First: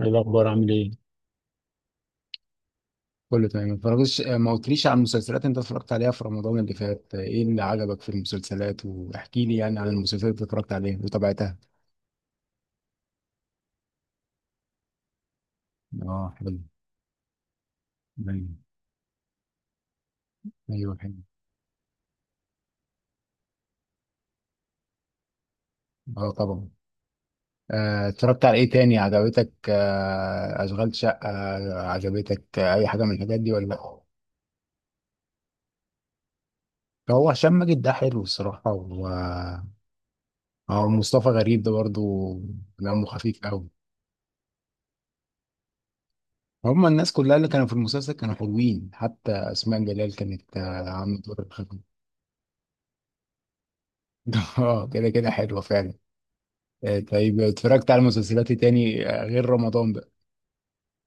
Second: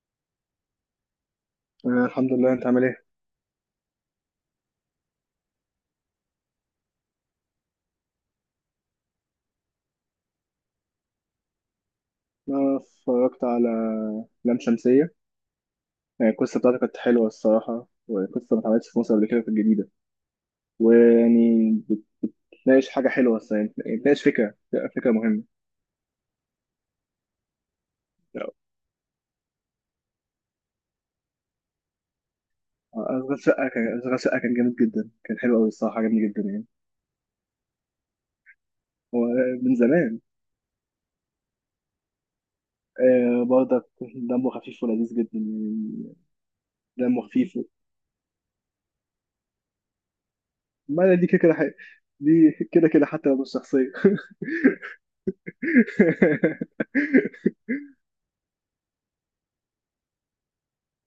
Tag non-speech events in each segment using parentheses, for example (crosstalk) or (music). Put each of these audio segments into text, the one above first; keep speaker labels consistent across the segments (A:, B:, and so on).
A: ايه الاخبار؟ عامل ايه؟
B: آه، الحمد لله، انت عامل ايه؟
A: كله تمام. ما اتفرجتش، ما قلتليش عن المسلسلات انت اتفرجت عليها في رمضان اللي فات. ايه اللي عجبك في المسلسلات؟ واحكي لي يعني عن المسلسلات اللي اتفرجت عليها وتابعتها.
B: انا اتفرجت على لام شمسية.
A: اه،
B: يعني
A: حلو.
B: القصة بتاعته كانت حلوة الصراحة، وقصة
A: ايوه.
B: ما اتعملتش في مصر قبل كده، في الجديدة.
A: ايوه، حلو.
B: ويعني بتناقش حاجة حلوة الصراحة، يعني بتناقش فكرة فكرة مهمة.
A: اه طبعا. اتفرجت
B: آه،
A: على ايه تاني عجبتك؟ اشغال شقة؟ عجبتك؟ اي حاجة من
B: أشغال
A: الحاجات دي ولا
B: شقة كان،
A: لا؟
B: جامد جدا، كان حلو أوي الصراحة، عجبني جدا يعني.
A: هو هشام ماجد ده حلو الصراحة. و
B: هو من زمان.
A: اه، مصطفى غريب ده برضو دمه خفيف
B: آه،
A: قوي.
B: برضك دمه خفيف ولذيذ جدا يعني.
A: هم الناس
B: دمه
A: كلها اللي
B: خفيف.
A: كانوا في المسلسل كانوا حلوين، حتى أسماء جلال كانت
B: ما
A: عاملة
B: دي كده
A: دور
B: كده
A: الخدمة.
B: دي كده كده حتى لو مش شخصية.
A: (laughs) اه، كده كده حلوة فعلا. طيب
B: (laughs)
A: اتفرجت على مسلسلات إيه تاني غير رمضان بقى؟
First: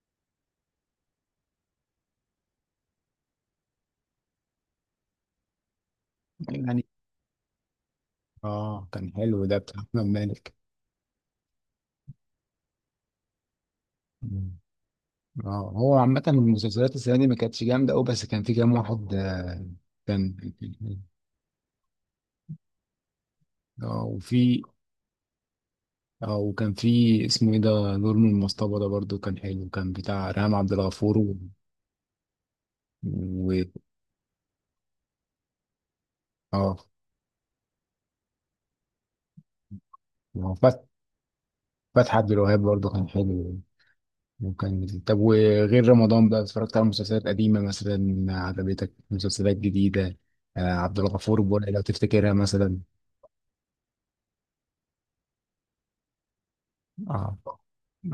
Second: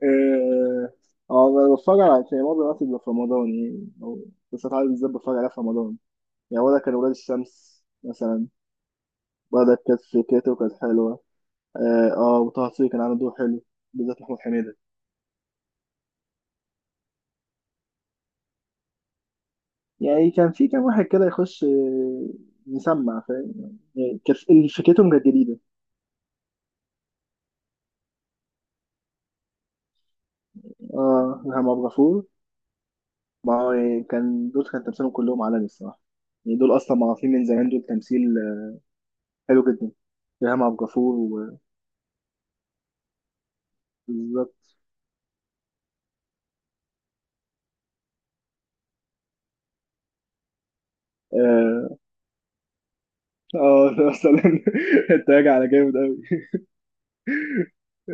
B: اه. آه، بتفرج على، يعني معظم الوقت بيبقى في رمضان يعني، او مسلسلات عربي بالذات بتفرج عليها في رمضان. يعني ولا
A: يعني
B: كان ولاد الشمس مثلا،
A: اه، كان حلو ده،
B: ولا
A: بتاع
B: كانت
A: أحمد مالك.
B: فكرته كانت حلوه. اه، آه، وطه دسوقي كان عامل دور حلو، بالذات محمود
A: مم.
B: حميده.
A: اه، هو عامة المسلسلات السنة دي ما كانتش جامدة أوي، بس كان في كام واحد
B: يعني
A: كان
B: كان في كام واحد كده يخش، آه، يسمع فاهم
A: اه،
B: يعني، كانت
A: وفي
B: فكرتهم كانت جديده.
A: اه، وكان في، اسمه ايه ده؟ نور من المصطبة ده برضو كان حلو، كان بتاع ريهام عبد الغفور و...
B: اه إلهام عبد الغفور.
A: و...
B: ما هو يعني كان دول، كان تمثيلهم كلهم عالمي الصراحه، يعني دول
A: اه،
B: اصلا معروفين من زمان، دول تمثيل آه، حلو جدا. إلهام عبد الغفور و-
A: فتحي عبد الوهاب برضه كان حلو.
B: بالظبط.
A: وكان، طب وغير رمضان بقى اتفرجت على مسلسلات قديمة مثلا عجبتك؟ مسلسلات جديدة؟ آه، عبد الغفور البرعي لو
B: آه،
A: تفتكرها مثلا.
B: اه ده مثلا. (laughs) انت راجع على جامد قوي.
A: اه.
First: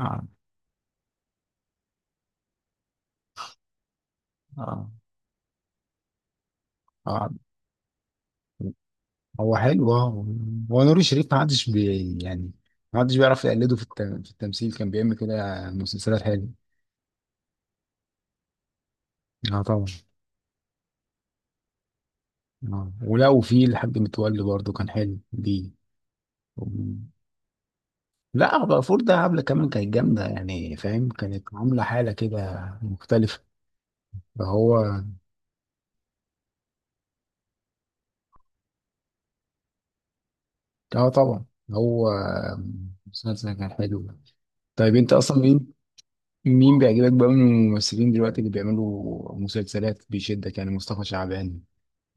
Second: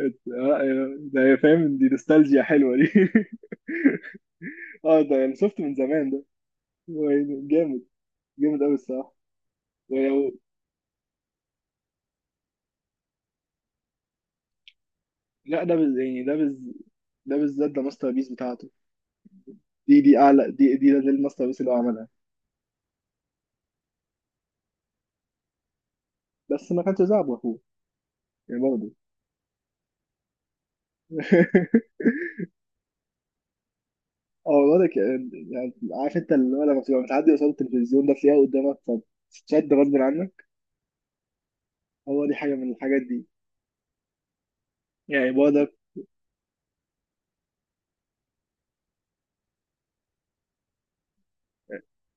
A: اه.
B: ده هي فاهم، دي نوستالجيا حلوه دي. (laughs)
A: اه.
B: اه ده يعني شفت من زمان ده، هو
A: آه.
B: يعني جامد، جامد قوي الصراحه.
A: هو حلو اه.
B: ولو
A: هو نور الشريف ما حدش بي، يعني ما حدش بيعرف يقلده في التمثيل. كان بيعمل
B: لا
A: كده
B: ده بز...
A: مسلسلات
B: يعني ده
A: حلوة.
B: بز... ده بالذات، ده ماستر بيس بتاعته.
A: اه طبعا.
B: دي اعلى دي دي ده الماستر بيس اللي هو عملها.
A: اه، ولا وفي الحاج متولي برضه كان حلو.
B: بس ما
A: دي
B: كانش زعب اخوه يعني
A: لا، بقى
B: برضه.
A: فورد ده عامله كمان كانت جامده، يعني فاهم، كانت عامله
B: (laughs)
A: حاله كده مختلفه.
B: اه والله
A: فهو
B: يعني عارف انت، اللي هو لما بتبقى متعدي قصاد التلفزيون ده، تلاقيها قدامك فبتتشد غصب عنك.
A: اه طبعا. هو
B: هو دي حاجه من الحاجات دي.
A: مسلسل كان حلو. طيب انت
B: يعني
A: اصلا مين،
B: برضه.
A: مين بيعجبك بقى من الممثلين دلوقتي اللي بيعملوا مسلسلات بيشدك؟ يعني مصطفى شعبان،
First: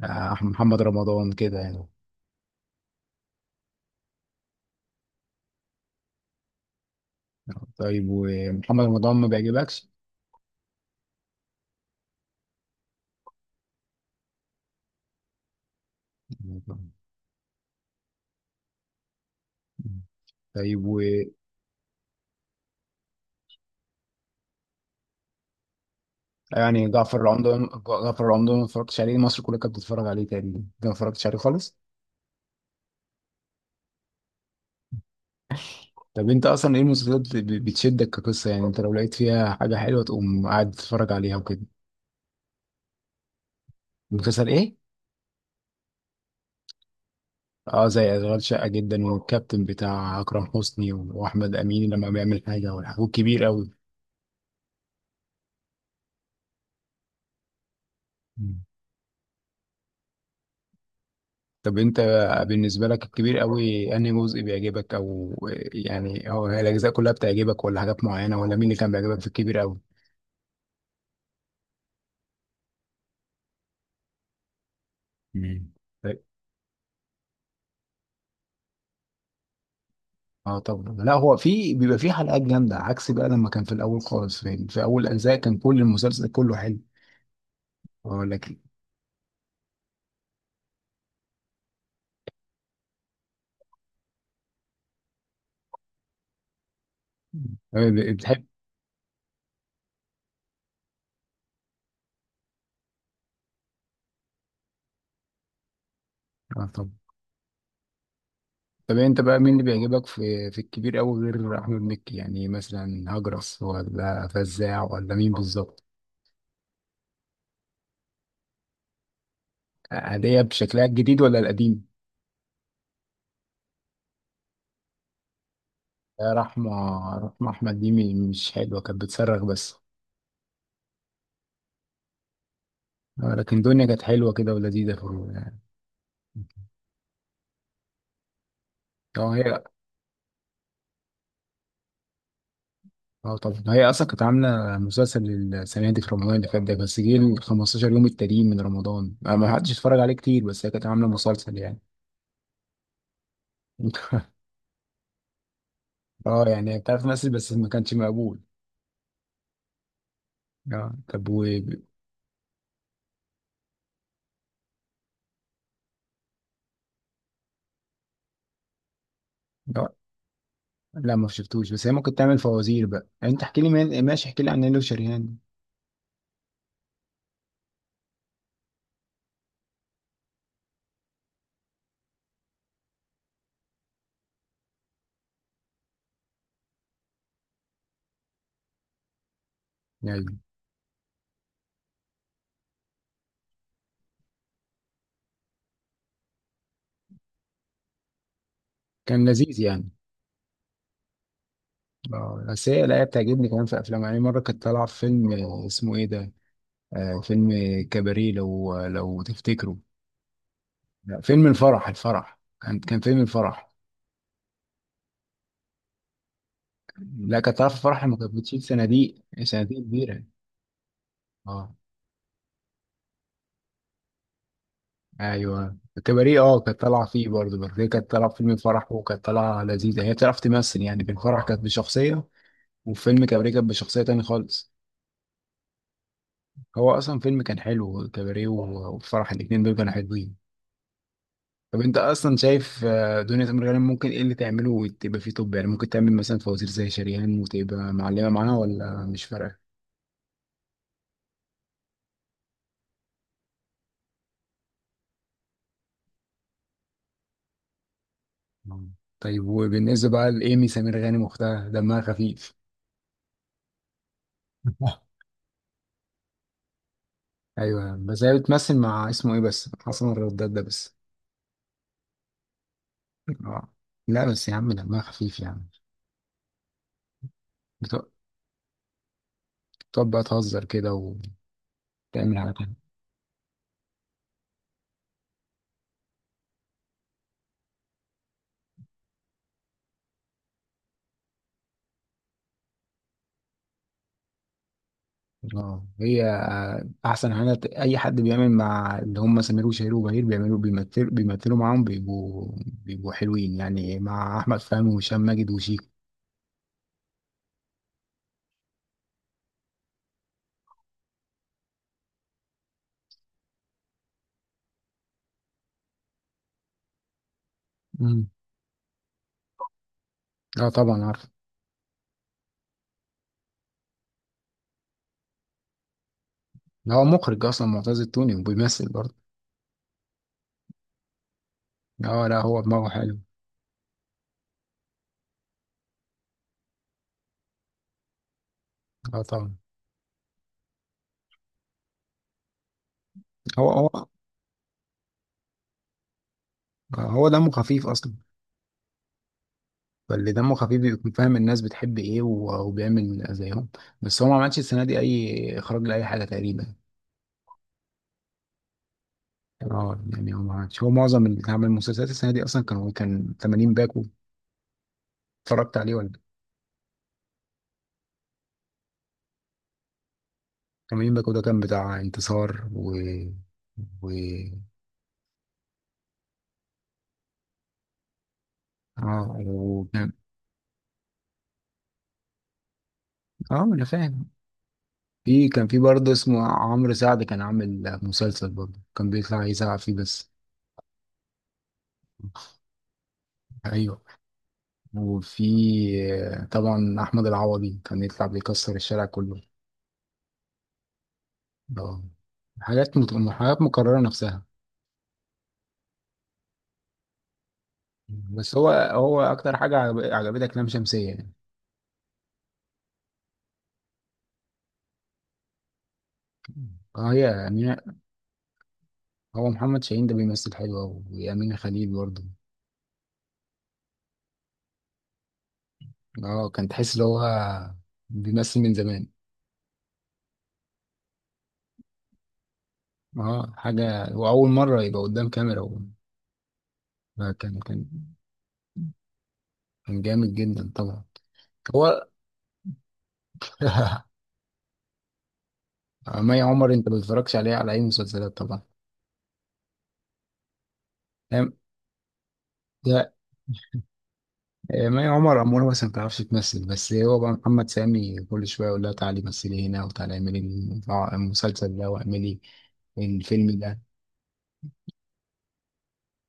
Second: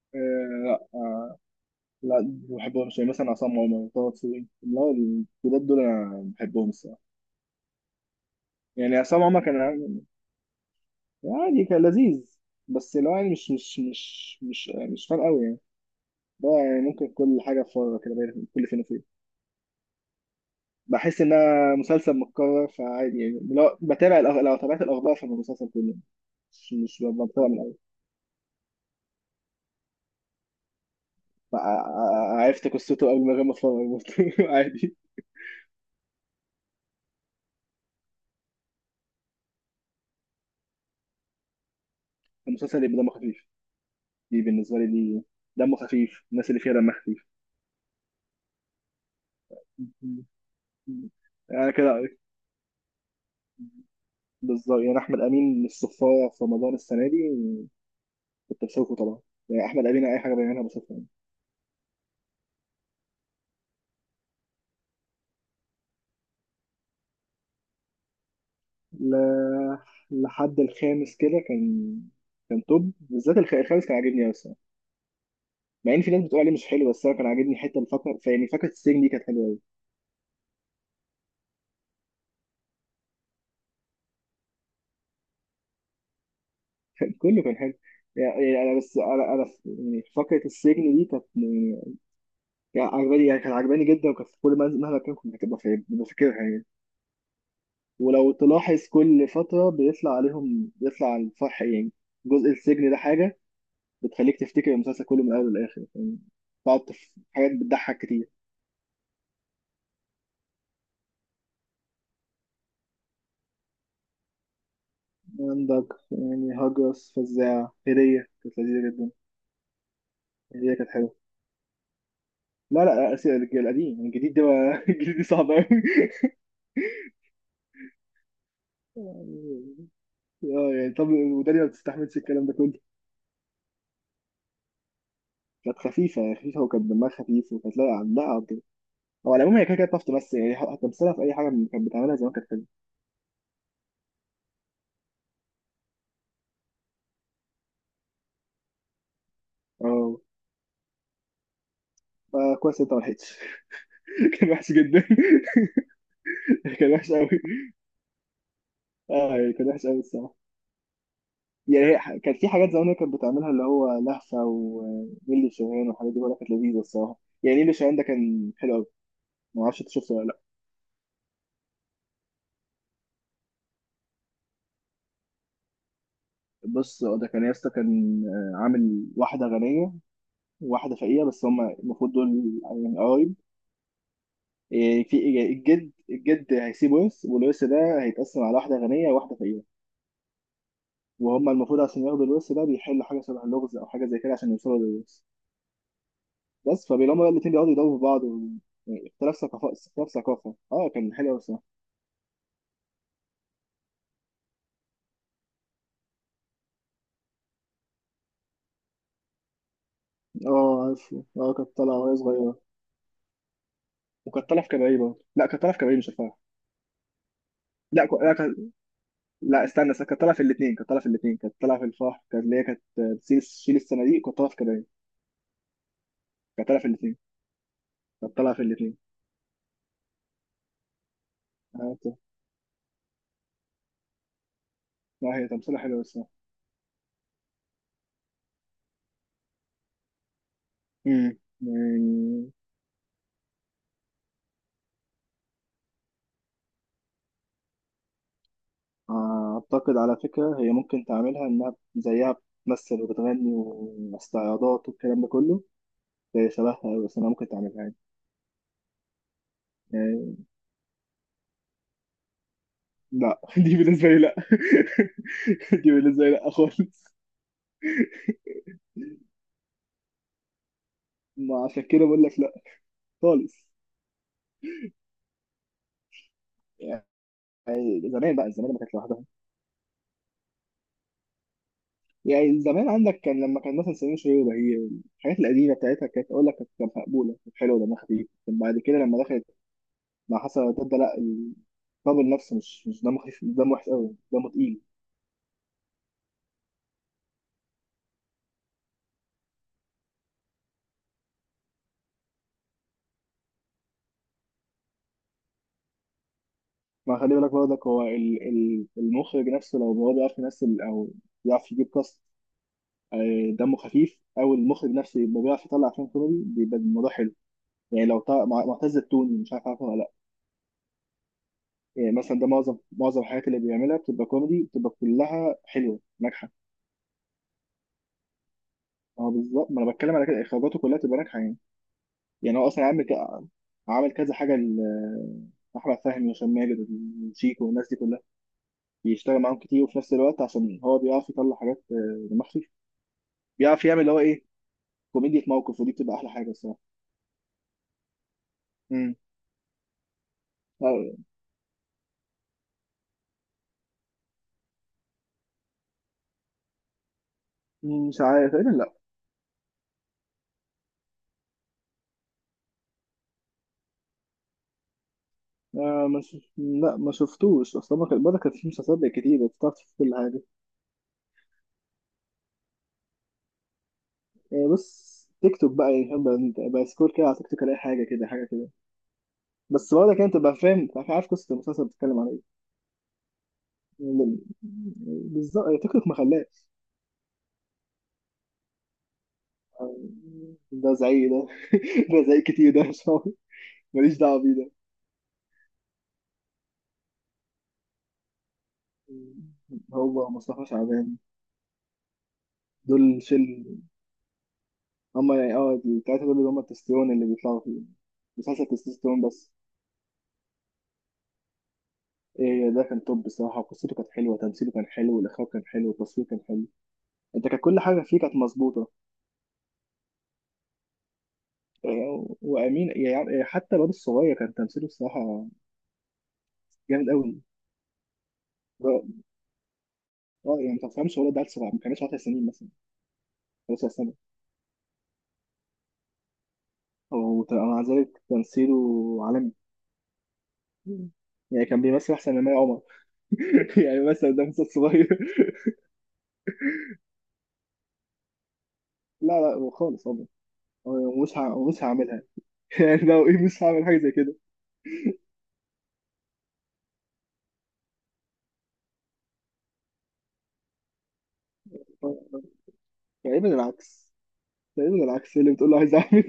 A: أحمد، محمد رمضان، كده يعني.
B: لا ما بحبهمش، يعني مثلا عصام عمر، طه دسوقي، لا الجداد دول انا بحبهم الصراحه.
A: طيب، ومحمد
B: يعني
A: رمضان
B: عصام
A: ما
B: عمر كان
A: بيعجبكش؟
B: عادي، كان لذيذ، بس اللي هو يعني مش فارق قوي يعني. ده يعني ممكن كل حاجه في فتره كده كل فين وفين
A: طيب و،
B: بحس انها مسلسل متكرر، فعادي يعني. لو لو تابعت الاخبار فاهم المسلسل كله، مش
A: يعني
B: مش
A: جعفر
B: بتابع من
A: العمدة،
B: الاول.
A: جعفر العمدة ما اتفرجتش عليه؟ مصر كلها كانت بتتفرج عليه تقريبا، انت ما اتفرجتش عليه خالص؟
B: عرفت قصته قبل ما، غير ما اتفرج برضه. (laughs) عادي.
A: طب انت اصلا ايه المسلسلات اللي بتشدك كقصه؟ يعني انت لو لقيت فيها حاجه حلوه تقوم قاعد تتفرج عليها وكده.
B: المسلسل يبقى دمه خفيف، دي
A: مسلسل ايه؟
B: بالنسبه لي دي. دمه خفيف، الناس اللي فيها دمها
A: اه، زي اشغال شقه جدا، والكابتن بتاع
B: خفيف
A: اكرم حسني، واحمد
B: يعني
A: امين لما
B: كده.
A: بيعمل حاجه، والحاجات كبير قوي.
B: بالظبط، يعني احمد امين الصفاره في رمضان السنه دي
A: مم.
B: كنت بشوفه طبعا. يعني احمد امين اي حاجه بيعملها بشوفها يعني.
A: طب انت بالنسبه لك الكبير قوي انهي جزء بيعجبك، او يعني هو هي الاجزاء كلها بتعجبك ولا حاجات معينه، ولا مين اللي كان
B: ل...
A: بيعجبك في الكبير قوي؟
B: لحد الخامس كده كان، كان توب، بالذات الخامس كان عاجبني قوي الصراحه.
A: مم.
B: مع ان في
A: طيب.
B: ناس بتقول عليه مش حلو، بس انا كان عاجبني حته الفقره، يعني فقره السجن دي كانت حلوه قوي.
A: اه طبعا، لا هو في بيبقى في حلقات جامده، عكس بقى لما كان في الاول خالص في اول اجزاء كان كل المسلسل كله حلو.
B: (laughs) كله كان حلو.
A: اقول لك إيه.
B: يعني انا بس يعني فقره السجن دي كانت يعني، يعني عجباني يعني، كانت عجباني جدا، وكانت في كل منزل مهما كان كنت ببقى فاكرها يعني.
A: طب
B: ولو
A: بتحب
B: تلاحظ كل فترة بيطلع عليهم، بيطلع على الفح يعني جزء السجن ده، حاجة بتخليك تفتكر المسلسل كله من الأول للآخر يعني.
A: اه، طب
B: بتقعد في حاجات بتضحك كتير.
A: طب انت بقى مين اللي بيعجبك في في الكبير قوي غير احمد مكي؟ يعني مثلا هجرس ولا فزاع ولا مين بالظبط؟
B: عندك يعني هجرس، فزاع، هدية كانت لذيذة جدا.
A: هدية
B: هدية
A: بشكلها
B: كانت حلوة.
A: الجديد ولا القديم؟
B: لا لا لا، أسف، القديم يعني، الجديد ده بقى- (laughs) الجديد ده صعب أوي
A: يا رحمة، رحمة احمد دي مش حلوة، كانت بتصرخ بس.
B: يعني. اه يعني، طب ودانيا ما بتستحملش الكلام ده كله.
A: لكن دنيا كانت حلوة كده ولذيذة في ال-.
B: كانت خفيفة خفيفة، وكانت دمها خفيف، وكانت لاقعة، لا عندها عبد. هو
A: اه
B: على العموم
A: هي.
B: هي كده كده بتعرف تمثل يعني، هتمثلها في أي حاجة كانت بتعملها زمان كانت حلوة.
A: اه، طب هي اصلا كانت عامله مسلسل السنه دي في رمضان اللي فات ده، بس جه ال 15 يوم التانيين من رمضان ما ما حدش اتفرج عليه
B: اه
A: كتير، بس هي كانت عامله مسلسل يعني.
B: فكويس انت ما لحقتش. (laughs)
A: (laughs)
B: كان وحش جدا. (laughs)
A: اه، يعني
B: كان
A: بتعرف
B: وحش قوي.
A: تمثل بس ما كانش مقبول.
B: اه يعني كان وحش قوي الصراحه.
A: اه طب و،
B: يعني هي كان في حاجات زمان هي كانت بتعملها، اللي هو لهفه ونيلي شاهين والحاجات دي، بقولها كانت لذيذه الصراحه. يعني نيلي شاهين ده كان حلو قوي، ما اعرفش انت
A: لا
B: شفته ولا لا.
A: لا، ما شفتوش، بس هي ممكن تعمل فوازير بقى يعني. انت احكي لي من... ماشي، احكي لي عن نيلو شريهان.
B: بص هو ده كان ياسطا، كان آه، عامل واحده غنيه وواحده فقيره، بس هما المفروض دول يعني قرايب. إيه، في إيه، الجد، الجد هيسيب ورث، والورث ده هيتقسم على واحده غنيه وواحده فقيره،
A: يعني
B: وهم المفروض عشان ياخدوا الورث ده بيحلوا حاجه شبه اللغز، او حاجه زي كده عشان يوصلوا للورث. بس فبيلاقوا بقى الاتنين بيقعدوا يداووا في بعض و... يعني
A: كان لذيذ يعني.
B: اختلاف ثقافة. اه كان حلو أوي الصراحة.
A: اه، بس هي لا، هي بتعجبني كمان في افلام، يعني مره كانت طالعه في فيلم، اسمه ايه ده؟ آه، فيلم كباريه لو لو تفتكروا.
B: اه عارفه،
A: لا، فيلم
B: اه كانت
A: الفرح.
B: طالعة وهي
A: الفرح
B: صغيرة،
A: كان، كان فيلم الفرح.
B: وكانت طالعة في كباريه برضه. لا، كانت طالعة في كباريه مش الفرح.
A: لا، كانت طالعه في الفرح
B: لا ك...
A: لما كانت
B: لا, كانت-
A: بتشيل صناديق،
B: لا
A: صناديق
B: استنى استنى، كانت
A: كبيره.
B: طالعة في الاتنين، كانت
A: اه،
B: طالعة في الفرح، كانت اللي هي كانت بتشيل، تشيل الصناديق، كانت طالعة في كباريه.
A: ايوه الكباريه اه،
B: كانت
A: كانت
B: طالعة في
A: طالعه
B: الاتنين،
A: فيه برضه، بس هي كانت طالعه في
B: كانت
A: فيلم
B: طالعة في
A: الفرح
B: الاتنين
A: وكانت طالعه لذيذه، هي بتعرف تمثل يعني. في الفرح كانت
B: آه،
A: بشخصيه، وفي فيلم كباريه كانت بشخصيه تاني خالص.
B: لا هي تمثيلها حلو أوي الصراحة.
A: هو اصلا فيلم كان حلو كباريه، و- والفرح، الاتنين دول كانوا حلوين. طب انت اصلا
B: يعني،
A: شايف دنيا سمير غانم ممكن ايه اللي تعمله وتبقى فيه؟ طب يعني ممكن تعمل مثلا فوازير زي شريهان وتبقى معلمه معاها، ولا مش فارقه؟
B: أعتقد على فكرة هي ممكن تعملها إنها زيها، بتمثل وبتغني واستعراضات والكلام ده كله. هي شبهها أوي، بس أنا ممكن تعملها يعني.
A: مم. طيب وبالنسبه بقى
B: يعني
A: لايمي سمير غانم واختها، دمها خفيف؟
B: لا، (laughs) دي بالنسبة لي لا.
A: (laughs)
B: (laughs) دي بالنسبة لي لا خالص.
A: ايوه، بس هي بتمثل مع اسمه ايه، بس حسن الرداد ده بس.
B: ما عشان كده بقول لك لا خالص.
A: آه. لا بس يا عم دمها خفيف يعني. بتق-
B: يعني زمان بقى، زمان ما كانت لوحدها.
A: بتقعد بقى تهزر كده وتعمل حاجات
B: يعني
A: حلوة.
B: زمان عندك كان لما كان مثلا سمير وشهير وبهير، الحاجات القديمة بتاعتها، كانت أقول لك كانت مقبولة، كانت حلوة دمها خفيف. لكن بعد كده لما دخلت مع حسن وتبدأ، لا، الطابل نفسه مش دمه خفيف، دمه وحش قوي، دمه تقيل.
A: اه، هي احسن حاجه اي حد بيعمل مع اللي هم سمير وشهير وبهير بيعملوا، بيمثلوا، بيمثلوا معاهم بيبقوا، بيبقوا حلوين، يعني مع احمد فهمي وهشام ماجد وشيكو.
B: ما خلي بالك برضك هو المخرج نفسه لو هو بيعرف يمثل أو بيعرف يجيب كاست آه، دمه خفيف، او المخرج نفسه يبقى بيعرف يطلع افلام كوميدي، بيبقى الموضوع حلو. يعني لو
A: مم.
B: طلع معتز التوني، مش عارف عارفه ولا لا.
A: اه طبعا عارف.
B: يعني مثلا ده معظم الحاجات اللي بيعملها بتبقى كوميدي، بتبقى كلها حلوه ناجحه.
A: ده هو مخرج اصلا معتز التوني وبيمثل برضه.
B: اه بالظبط، ما انا بتكلم على كده، اخراجاته كلها بتبقى ناجحه يعني.
A: اه لا،
B: يعني
A: هو
B: هو اصلا
A: دماغه حلو.
B: عامل كذا حاجه احمد فهمي وهشام ماجد وشيكو والناس دي كلها،
A: اه
B: بيشتغل
A: طبعا.
B: معاهم كتير، وفي نفس الوقت عشان هو بيعرف يطلع حاجات آه، دماغ خفيف،
A: هو
B: بيعرف يعمل
A: هو
B: اللي هو ايه، كوميديا موقف، ودي بتبقى احلى حاجه الصراحه.
A: آه، هو دمه خفيف اصلا.
B: امم.
A: فاللي دمه خفيف بيكون
B: آه،
A: فاهم الناس بتحب ايه، وبيعمل زيهم. بس هو ما عملش السنه دي اي اخراج لاي حاجه تقريبا.
B: مش عارف تقريبا، لا.
A: اه، يعني هو ما عملش، هو معظم اللي عمل مسلسلات السنه دي اصلا كان، كان 80 باكو، اتفرجت عليه
B: آه
A: ولا؟
B: ما شف... لا ما شفتوش، اصل ما كانت في مسلسلات بقت كتير، بتعرف تشوف كل حاجه.
A: 80 باكو ده كان بتاع انتصار و، و
B: آه بس تيك توك بقى يعني فاهم، بقى سكور كده على تيك توك، الاقي حاجه كده، حاجه كده،
A: اه، و...
B: بس برضه كده تبقى فاهم، تبقى عارف قصه المسلسل بتتكلم على ايه.
A: اه، انا فاهم.
B: م-
A: في
B: بالظبط،
A: كان في
B: تيك توك
A: برضه
B: ما
A: اسمه
B: خلاش.
A: عمرو سعد، كان عامل مسلسل برضه كان بيطلع يزعق فيه
B: آه،
A: بس.
B: ده زعيق ده. (laughs) ده زعيق كتير ده مش عارف.
A: ايوه،
B: ماليش دعوه بيه ده.
A: وفي طبعا احمد العوضي كان يطلع بيكسر الشارع كله.
B: هو مصطفى شعبان،
A: اه،
B: دول شل،
A: حاجات مكررة نفسها.
B: هم يعني، اه التلاته دول اللي هم التستيرون اللي بيطلعوا فيه،
A: بس
B: مسلسل
A: هو هو
B: تستوستيرون بس.
A: عجبتك لام شمسية يعني.
B: إيه، ده كان توب بصراحة، وقصته كانت حلوة، تمثيله كان حلو، الإخراج كان حلو، التصوير كان حلو،
A: اه، هي
B: أنت كان
A: يعني
B: كل حاجة فيه كانت مظبوطة.
A: هو محمد شاهين ده بيمثل حلو أوي، وأمينة خليل برضه.
B: إيه، وأمين يعني، إيه، حتى الواد الصغير كان تمثيله بصراحة
A: اه، كان تحس إن
B: جامد
A: هو
B: أوي.
A: بيمثل من زمان.
B: اه آه، يعني ما تفهمش هو ده عيل صغير، ما كانش 10 سنين مثلا،
A: اه،
B: 11
A: حاجة
B: سنة،
A: وأول مرة يبقى قدام كاميرا و...
B: أو
A: كان
B: مع
A: كان
B: ذلك تمثيله عالمي.
A: كان جامد جدا طبعا.
B: يعني كان
A: هو
B: بيمثل أحسن من مي عمر. (laughs) يعني
A: (laughs)
B: مثلا ده مثل صغير. (laughs)
A: مي عمر أنت ما بتتفرجش عليها على أي مسلسلات طبعا،
B: لا لا، هو خالص والله، هو
A: فاهم؟
B: مش هعملها. (laughs) يعني
A: لا
B: لو إيه، مش هعمل حاجة زي كده.
A: ما هي عمر أمور بس ما بتعرفش تمثل، بس هو بقى محمد سامي كل شوية يقول لها تعالي مثلي هنا، وتعالي اعملي المسلسل ده، واعملي
B: آه، تقريبا
A: الفيلم ده.
B: العكس، اللي بتقول له عايز اعمل.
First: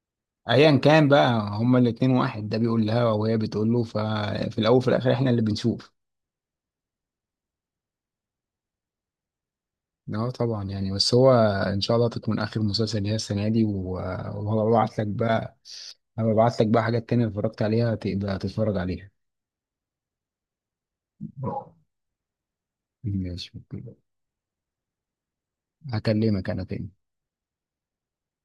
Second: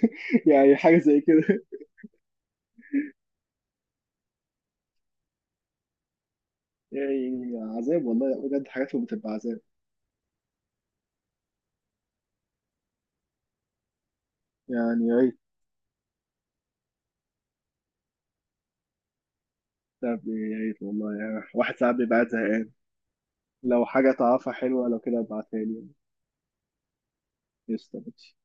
B: (laughs) يعني
A: أيا
B: حاجه
A: كان
B: زي
A: بقى،
B: كده.
A: هما الاتنين واحد ده بيقول لها وهي بتقول له، ففي الأول وفي الآخر احنا اللي بنشوف.
B: يعني عذاب والله بجد، حاجاتهم بتبقى عذاب.
A: اه طبعا، يعني بس هو إن شاء الله تكون آخر مسلسل ليها السنة دي وهبعت لك
B: يعني يا ريت.
A: بقى، هبعت لك بقى حاجات تانية اتفرجت عليها تبقى تتفرج عليها.
B: طب يا ريت والله، يعني واحد ساعات بيبقى قاعد زهقان،
A: ماشي،
B: لو
A: أوكي.
B: حاجه تعرفها حلوه لو كده ابعتها لي.
A: هكلمك أنا تاني.
B: قشطه.